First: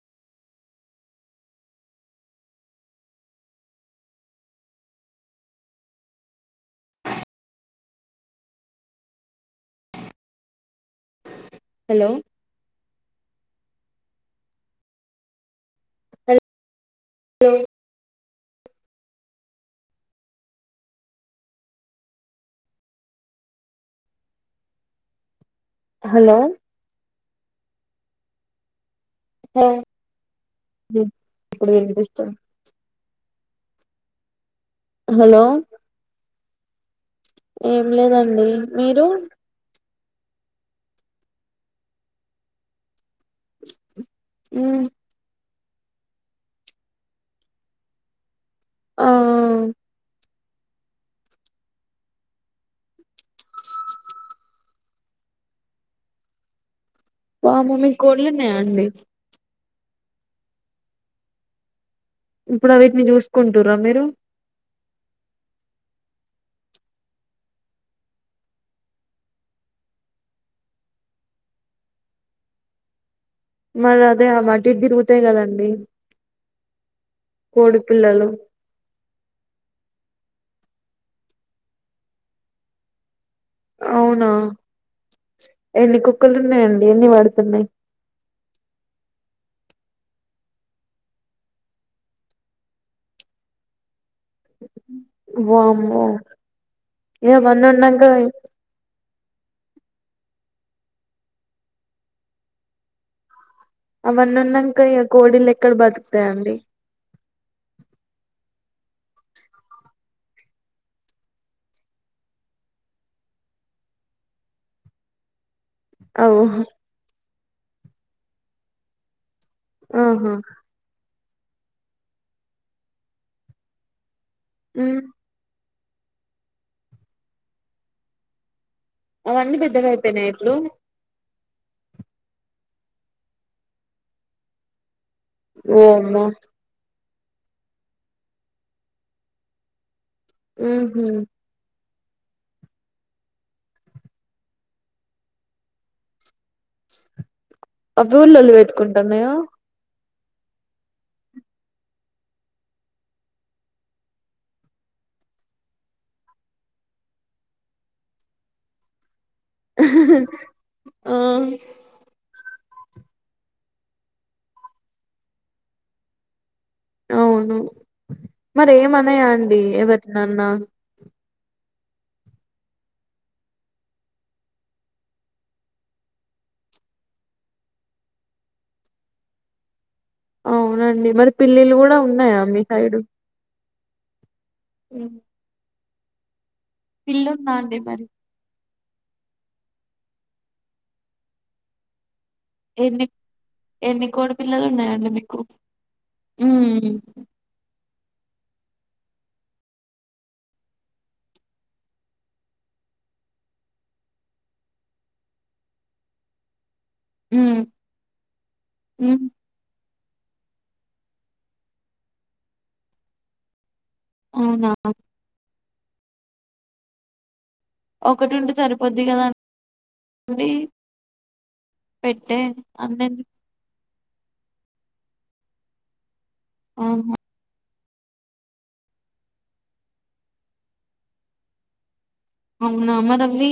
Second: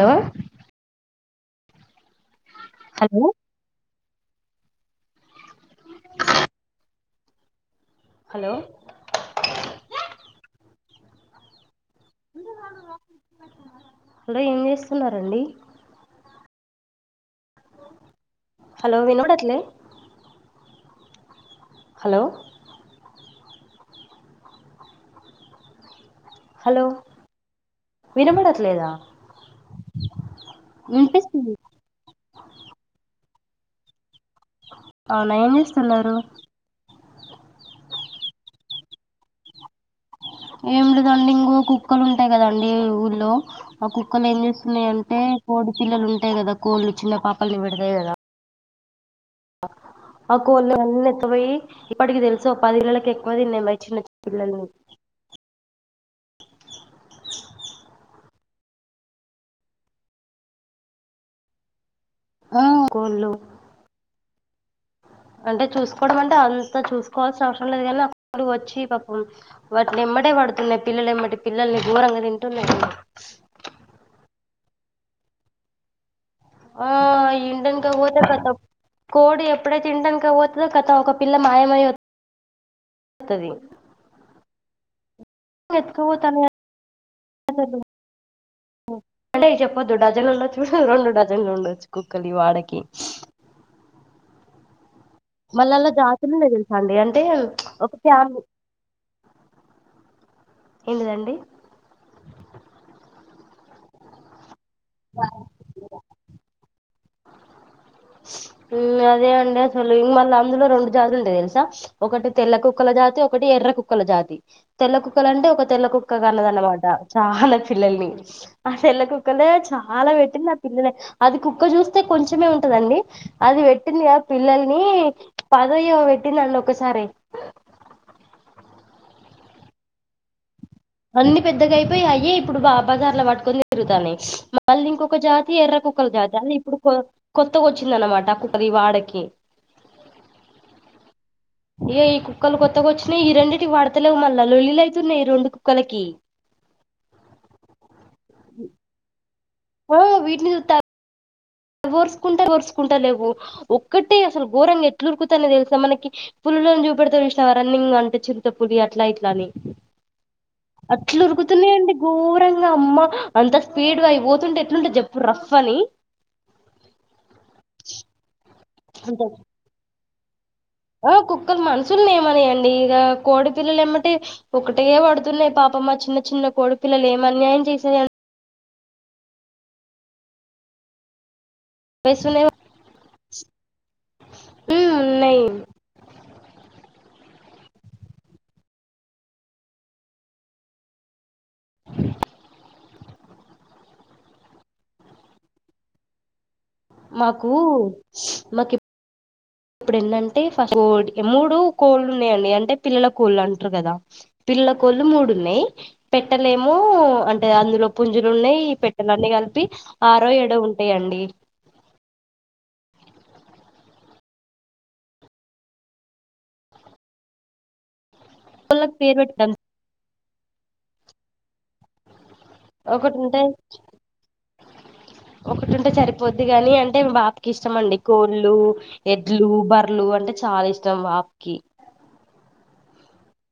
Hello hello hello hello hello ఏం చేస్తున్నారండి hello hello వినబడట్లే హలో హలో హలో వినబడట్లేదా హలో వినిపిస్తుంది ఇప్పుడు వినిపిస్తుంది అవునా హలో ఏం చేస్తున్నారు ఏం లేదండి మీరు ఏమి లేదండి ఇంగో కుక్కలు ఉంటాయి కదండి ఊళ్ళో ఆ కుక్కలు ఏం మ్ చేస్తున్నాయి అంటే కోడి పిల్లలు ఉంటాయి కదా కోళ్ళు చిన్న పాపలని పెడతాయి కదా ఆ ఆ కోళ్లన్నీ ఎత్తపోయి ఇప్పటికి తెలుసు పదిళ్లకి ఎక్కువ తిన్నాయి మరి చిన్న చిన్న పిల్లల్ని పాపం మీకు కోళ్ళున్నాయ అండి ఆ ఇప్పుడు వీటిని కోళ్ళు చూసుకుంటుర మీరు అంటే చూసుకోవడం అంటే అంత చూసుకోవాల్సిన అవసరం లేదు కానీ అక్కడ వచ్చి పాపం వాటిని ఎమ్మటె పడుతున్నాయి పిల్లలు ఏమ్మటి పిల్లల్ని ఘోరంగా తింటున్నాయి మరి అదే ఆ మటికి తిరుగుతాయి కదండి ఆ ఇంటి కోడి వెనకకి పోతే పిల్లలు ఖతం కోడు ఎప్పుడైతే ఇంటి వెనకకి పోతుందో కతం ఒక పిల్ల మాయమయి వత్త తది అవునా ఎన్ని కుక్కలు ఉన్నాయండి ఎన్ని వడుతున్నయి అ అంటే చెప్పొద్దు డజన్ ఉండొచ్చు రెండు డజన్లు ఉండొచ్చు కుక్కలివాడకి మళ్ళ అల్ల వామ్మో జాతులున్నయి తెలుసా అండి అంటే ఇగ అవన్నీ ఒక ఉన్నాంక ఫ్యామిలీ ఎంటిదండీ అవన్నీ ఉన్నాంక ఇగ కోడీలు ఎక్కడ బతుకుతాయండి హమ్ అదే అండి అసలు ఇంగ మళ్ళీ అందులో రెండు జాతులు ఉంటయి తెలుసా ఒకటి తెల్ల కుక్కల జాతి ఒకటి ఎర్ర కుక్కల జాతి తెల్ల కుక్కల అంటే ఒక తెల్ల కుక్క అవు కన్నదనమాట చాలా పిల్లల్ని ఆ తెల్ల కుక్కలే చాలా ఆహా పెట్టిన పిల్లలే అది కుక్క చూస్తే కొంచమే ఉంటదండి అది పెట్టిందిగా పిల్లల్ని మ్ పదో ఏమో పెట్టింది అండి ఒకసారే అవన్నీ పెద్దగా అయిపోయినాయ ఇప్పుడు అన్ని పెద్దగా అయిపోయి అయ్యే ఇప్పుడు బా బాజార్లో పట్టుకొని తిరుగుతాన్నాయి మళ్ళీ ఇంకొక జాతి తి ఎర్ర కుక్కలు ఓమ్మో జతీ అది ఇప్పుడు కొత్తగా వచ్చింది అనమాట ఆ కుక్కలు ఈ వాడకి హు హామ్ ఇగ ఈ కుక్కలు కొత్తగా వచ్చినాయి ఈ రెండిటివి పడతలేవు మళ్ళా లోల్లీలు అయితున్నాయి రెండు కుక్కలకి అవి కూడా లొల్లి పెట్టుకుంటాన్నాయా ఆ వీటిని చూస్తే ఓరుసుకుంటా ఓరుసుకుంటా లేవు ఒక్కటే అసలు ఘోరంగా ఎట్లురుకుతని తెలుసా మనకి పులులను చూపెడతరు చూసినవా రన్నింగ్ లో అంటే చిరుత పులి అట్లా ఇట్ల అని ఆ అట్లు ఉరుకుతున్నాయ ఏంటి ఘోరంగా అమ్మ అంత స్పీడ్గా అయి పోతుంటే ఎట్లుంటే జప్పు రఫ్ అని అవును మరి ఏమనయా అంత అండి ఎవరినన్నా ఆ కుక్కలు మనుషుల్ని ఏమనియండి ఇగ కోడి పిల్లలు ఎమ్మటే ఒకటే పడుతున్నాయి పాపం ఆ చిన్న చిన్న కొడి పిల్లలు ఏం అన్యాయం చేసినాయో అవునండి మరి పిల్లిలు కూడా ఉన్నాయా మీ సైడు ఉం ఉం న [unintelligible] పిల్లుందా అండి మరి ఎన్ని ఎన్ని కోడిపిల్లలు ఉన్నాయండి మీకు ఉమ్ మాకు మాకి ఇప్పుడు ఎన్నంటే ఫస్ట్ కో మూడు కోళ్ళు ఉన్నాయండి అంటే పిల్లల కోళ్ళు అంటారు కదా పిల్లల కోళ్ళు మూడు ఉన్నాయి పెట్టలేమో అంటే ఉమ్ అందులో పుంజులు ఉన్నాయి ఈ ఉమ్ పెట్టలన్నీ కలిపి ఆరో ఏడో ఉంటాయండి అవునా ఒకటి ఉంటే కోళ్ళకి సరిపోద్ది పేరు పెట్టడం కదాండి పెట్టే అన్నెందు ఒకటింటే ఒకటింటే సరిపోద్ది కాని అంటే ఆహా బాబుకి ఇష్ ఇష్టమ అండి కోళ్ళు ఎడ్లు బర్రలు అంటే చాలా ఇష్టం బాబుకి అవునా మరి అవి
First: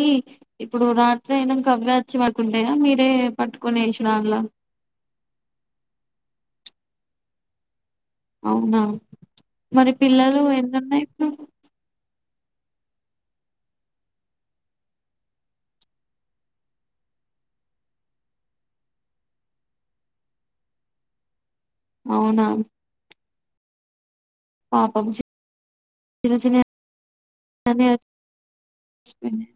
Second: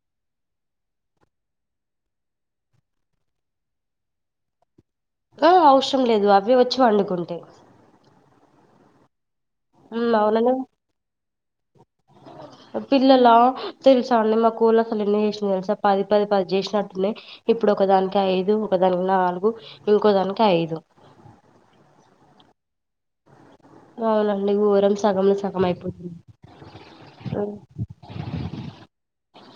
ఇప్పుడు రాత్రి అయినాక అవ్వే వచ్చి పడుకుంటాయా మీరే పట్టుకొని వేసిరా అల్ల కో అవసరం లేదు అవి వచ్చి పండుకుంటాయి అవునా మరి పిల్లలు ఎన్నీ ఉన్నాయి ఇప్పుడు [inaudible] పిల్లల తెలుసా అండి మా కోళ్ళ అసలు ఎన్ని చేసిన తెలుసా పది పది పది చేసినట్టు ఉన్నాయి ఇప్పుడు ఒకదానికి ఐదు ఒకదానికి నాలుగు ఇంకో దానికి ఐదు అవునా అవునండి ఊరం పాపం సగంలో సగం అయిపోతుంది చిన్న ప్ప [unintelligible]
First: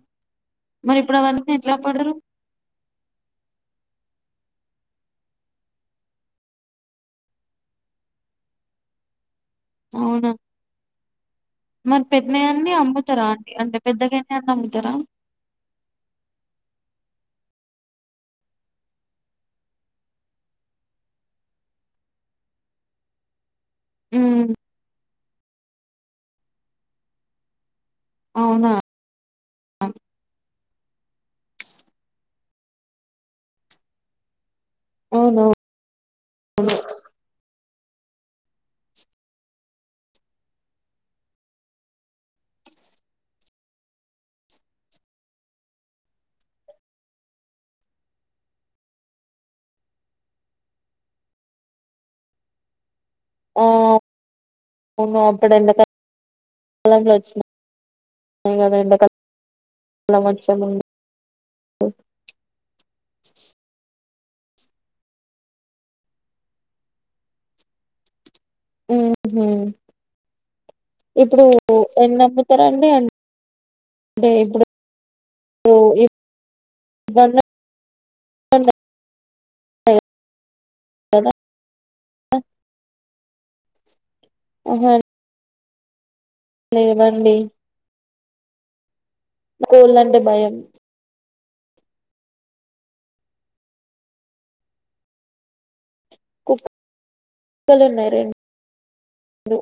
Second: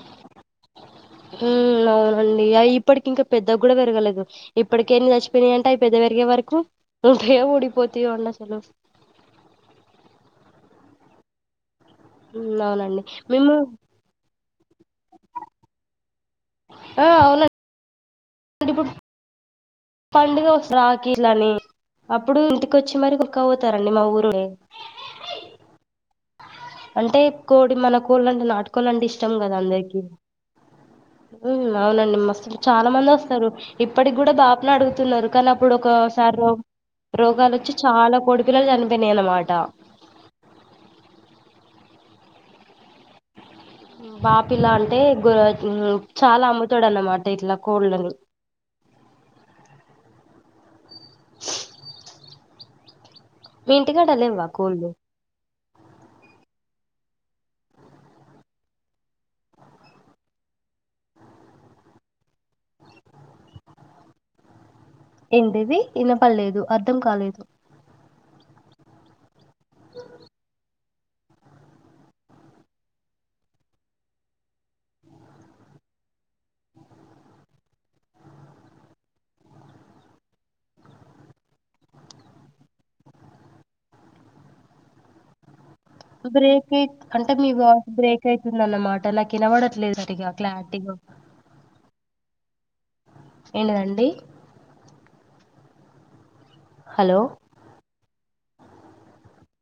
ఉమ్ అవునండి ఇగ ఇప్పటికి ఇంకా పెద్ద కూడా పెరగలేదు ఇప్పటికే అన్ని చచ్చిపోయినాయ అంటే అవి పెద్ద పెరిగే వరకు ఉంటాయో ఊడిపోతయో అండి అసలు అవునా మరి మ్మ్ పెట్టినీయన్నీ అవునండి అమ్ముతారా అండి మేము అంటే పెద్దగా అమ్ముతారా ఆ అవునం అంటే ఇప్ పండుగ వస్ రాఖీలని అప్పుడు ఇంటికోచ్చి మరి పట్టుక్ పోతారండి మా ఊరోళ్ళే ఉమ్ అంటే కోడి మన కోళ్ళంటే అవునా నాటుకోల్లు అంటే ఇష్టం కదా అందరికిీ మ్ అవునండి మస్తు చాలా మంది వస్తారు ఇప్పటికి కూడా బాపునడుగ్ తున్నారు అవును కానీ అప్పుడు ఒకసారి రోగాలు వచ్చి చాలా కోడిపిల్లలు చనిపోయినాయి అనమాట బాపిలా అంటే చాలా అమ్ముతాడన్నమాట ఇట్లా కోళ్ళను ఆ మీ ఇంటికాడ లేవా కోళ్ళు నువ్ అప్పుడెందుకట్ కర్ లు వచ్చిన ఎండకాలం వచ్చేముందు ఏంటిది విన పడలేదు అర్ధం కాలేదు మ్ హు ఇప్పుడు ఎన్నమ్ముతారండి అం అంటే ఇప్పుడు ఉన్నాయి. ఆహా బ్రేక్ అయి అంటే లేవండి మీ వాయిస్ బ్రేక్ అవుతుందన్నమాట నాకు వినవడట్లేదు కోళ్ళంటే అంటీగ భయం క్లారిటీగా ఏంటదండి కుక్ హలో కలున్నాయి రెండ్ డు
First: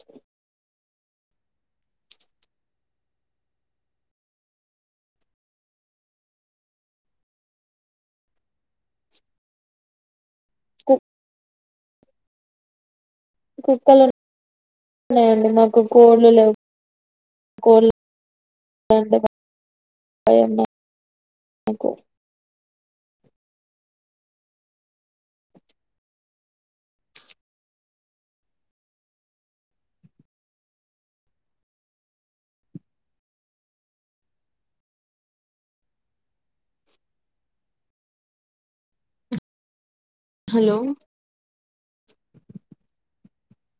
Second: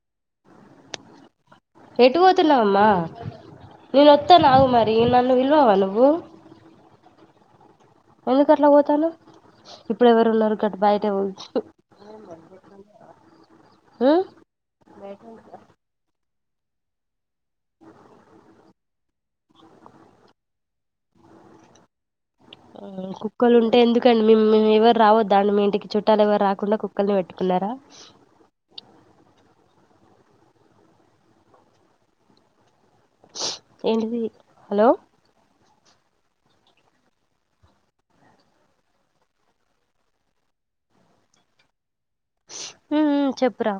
ఎటు పోతున్నావమ్మా నేను వస్తా నాగు మరి నన్ను విలువావా నువ్వు. ఎందుకు అట్లా పోతాను ఇప్పుడు ఎవరు ఉన్నారు గట్ కు బయటే పోచ్చు. [inaudible] కుక్కలున్నాయండి మాకు కోళ్లు లేవు కోల్లు [unintelligible] ఏమో మాకు కుక్కలు ఉంటే ఎందుకండి మిం మేము ఎవరు రావద్దా అండి మీ ఇంటికి చుట్టాలు ఎవరు రాకుండా కుక్కల్ని పెట్టుకున్నారా ఏంటిది హలో హలో మ్ మ్ చెప్పురా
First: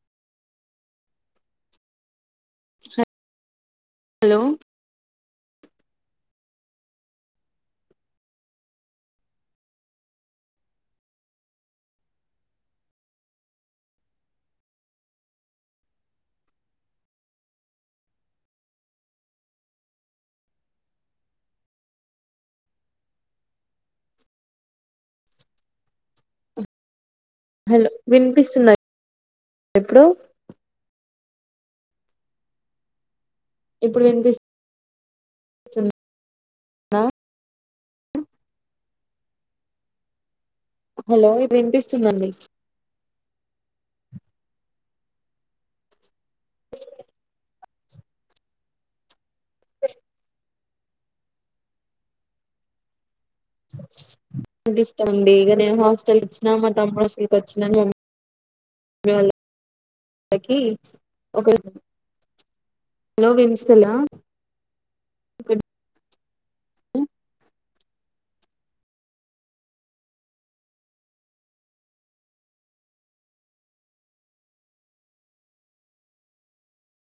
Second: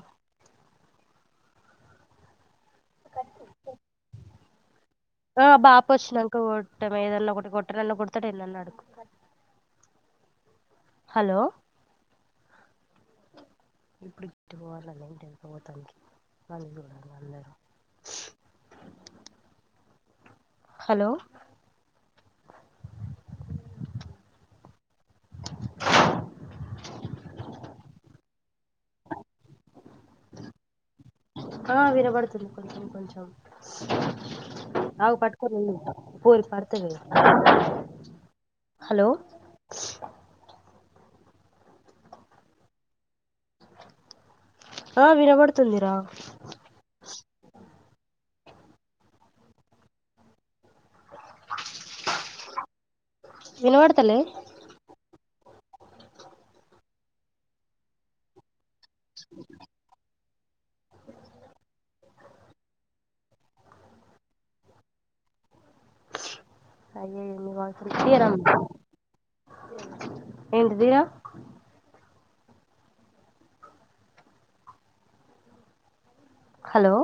హలో ఆ బాప వచ్చినాంక కొట్టం ఏదన్నా ఒకటి కొట్ట నన్న కొడతాడు ఎన్నా అడుకు. హలో ఇప్పుడు గట్టుకోవాలని ఏంటి వెళకపోతానికి అళ చూడి అందరూ. హలో హలో వినిపిస్తుందా ఇప్పుడు ఆ వినబడుతుంది కొంచెం కొంచెం ఇప్పుడు వినిపిస్ హలో హలో వినిపిస్తుందండి ఆ వినబడుతుందిరా వినపడుతలే వినిపిస్తుంది ఇగ నేను హాస్టల్ కి వచ్చిన మా తమ్ముడు సీటు వచ్చిందని పో మీవాల్ నాకి ఒకళ్ళు హలో వినిపిస్తుంద అయ్యెయ్యో [unintelligible] ఏంటిది రా హలో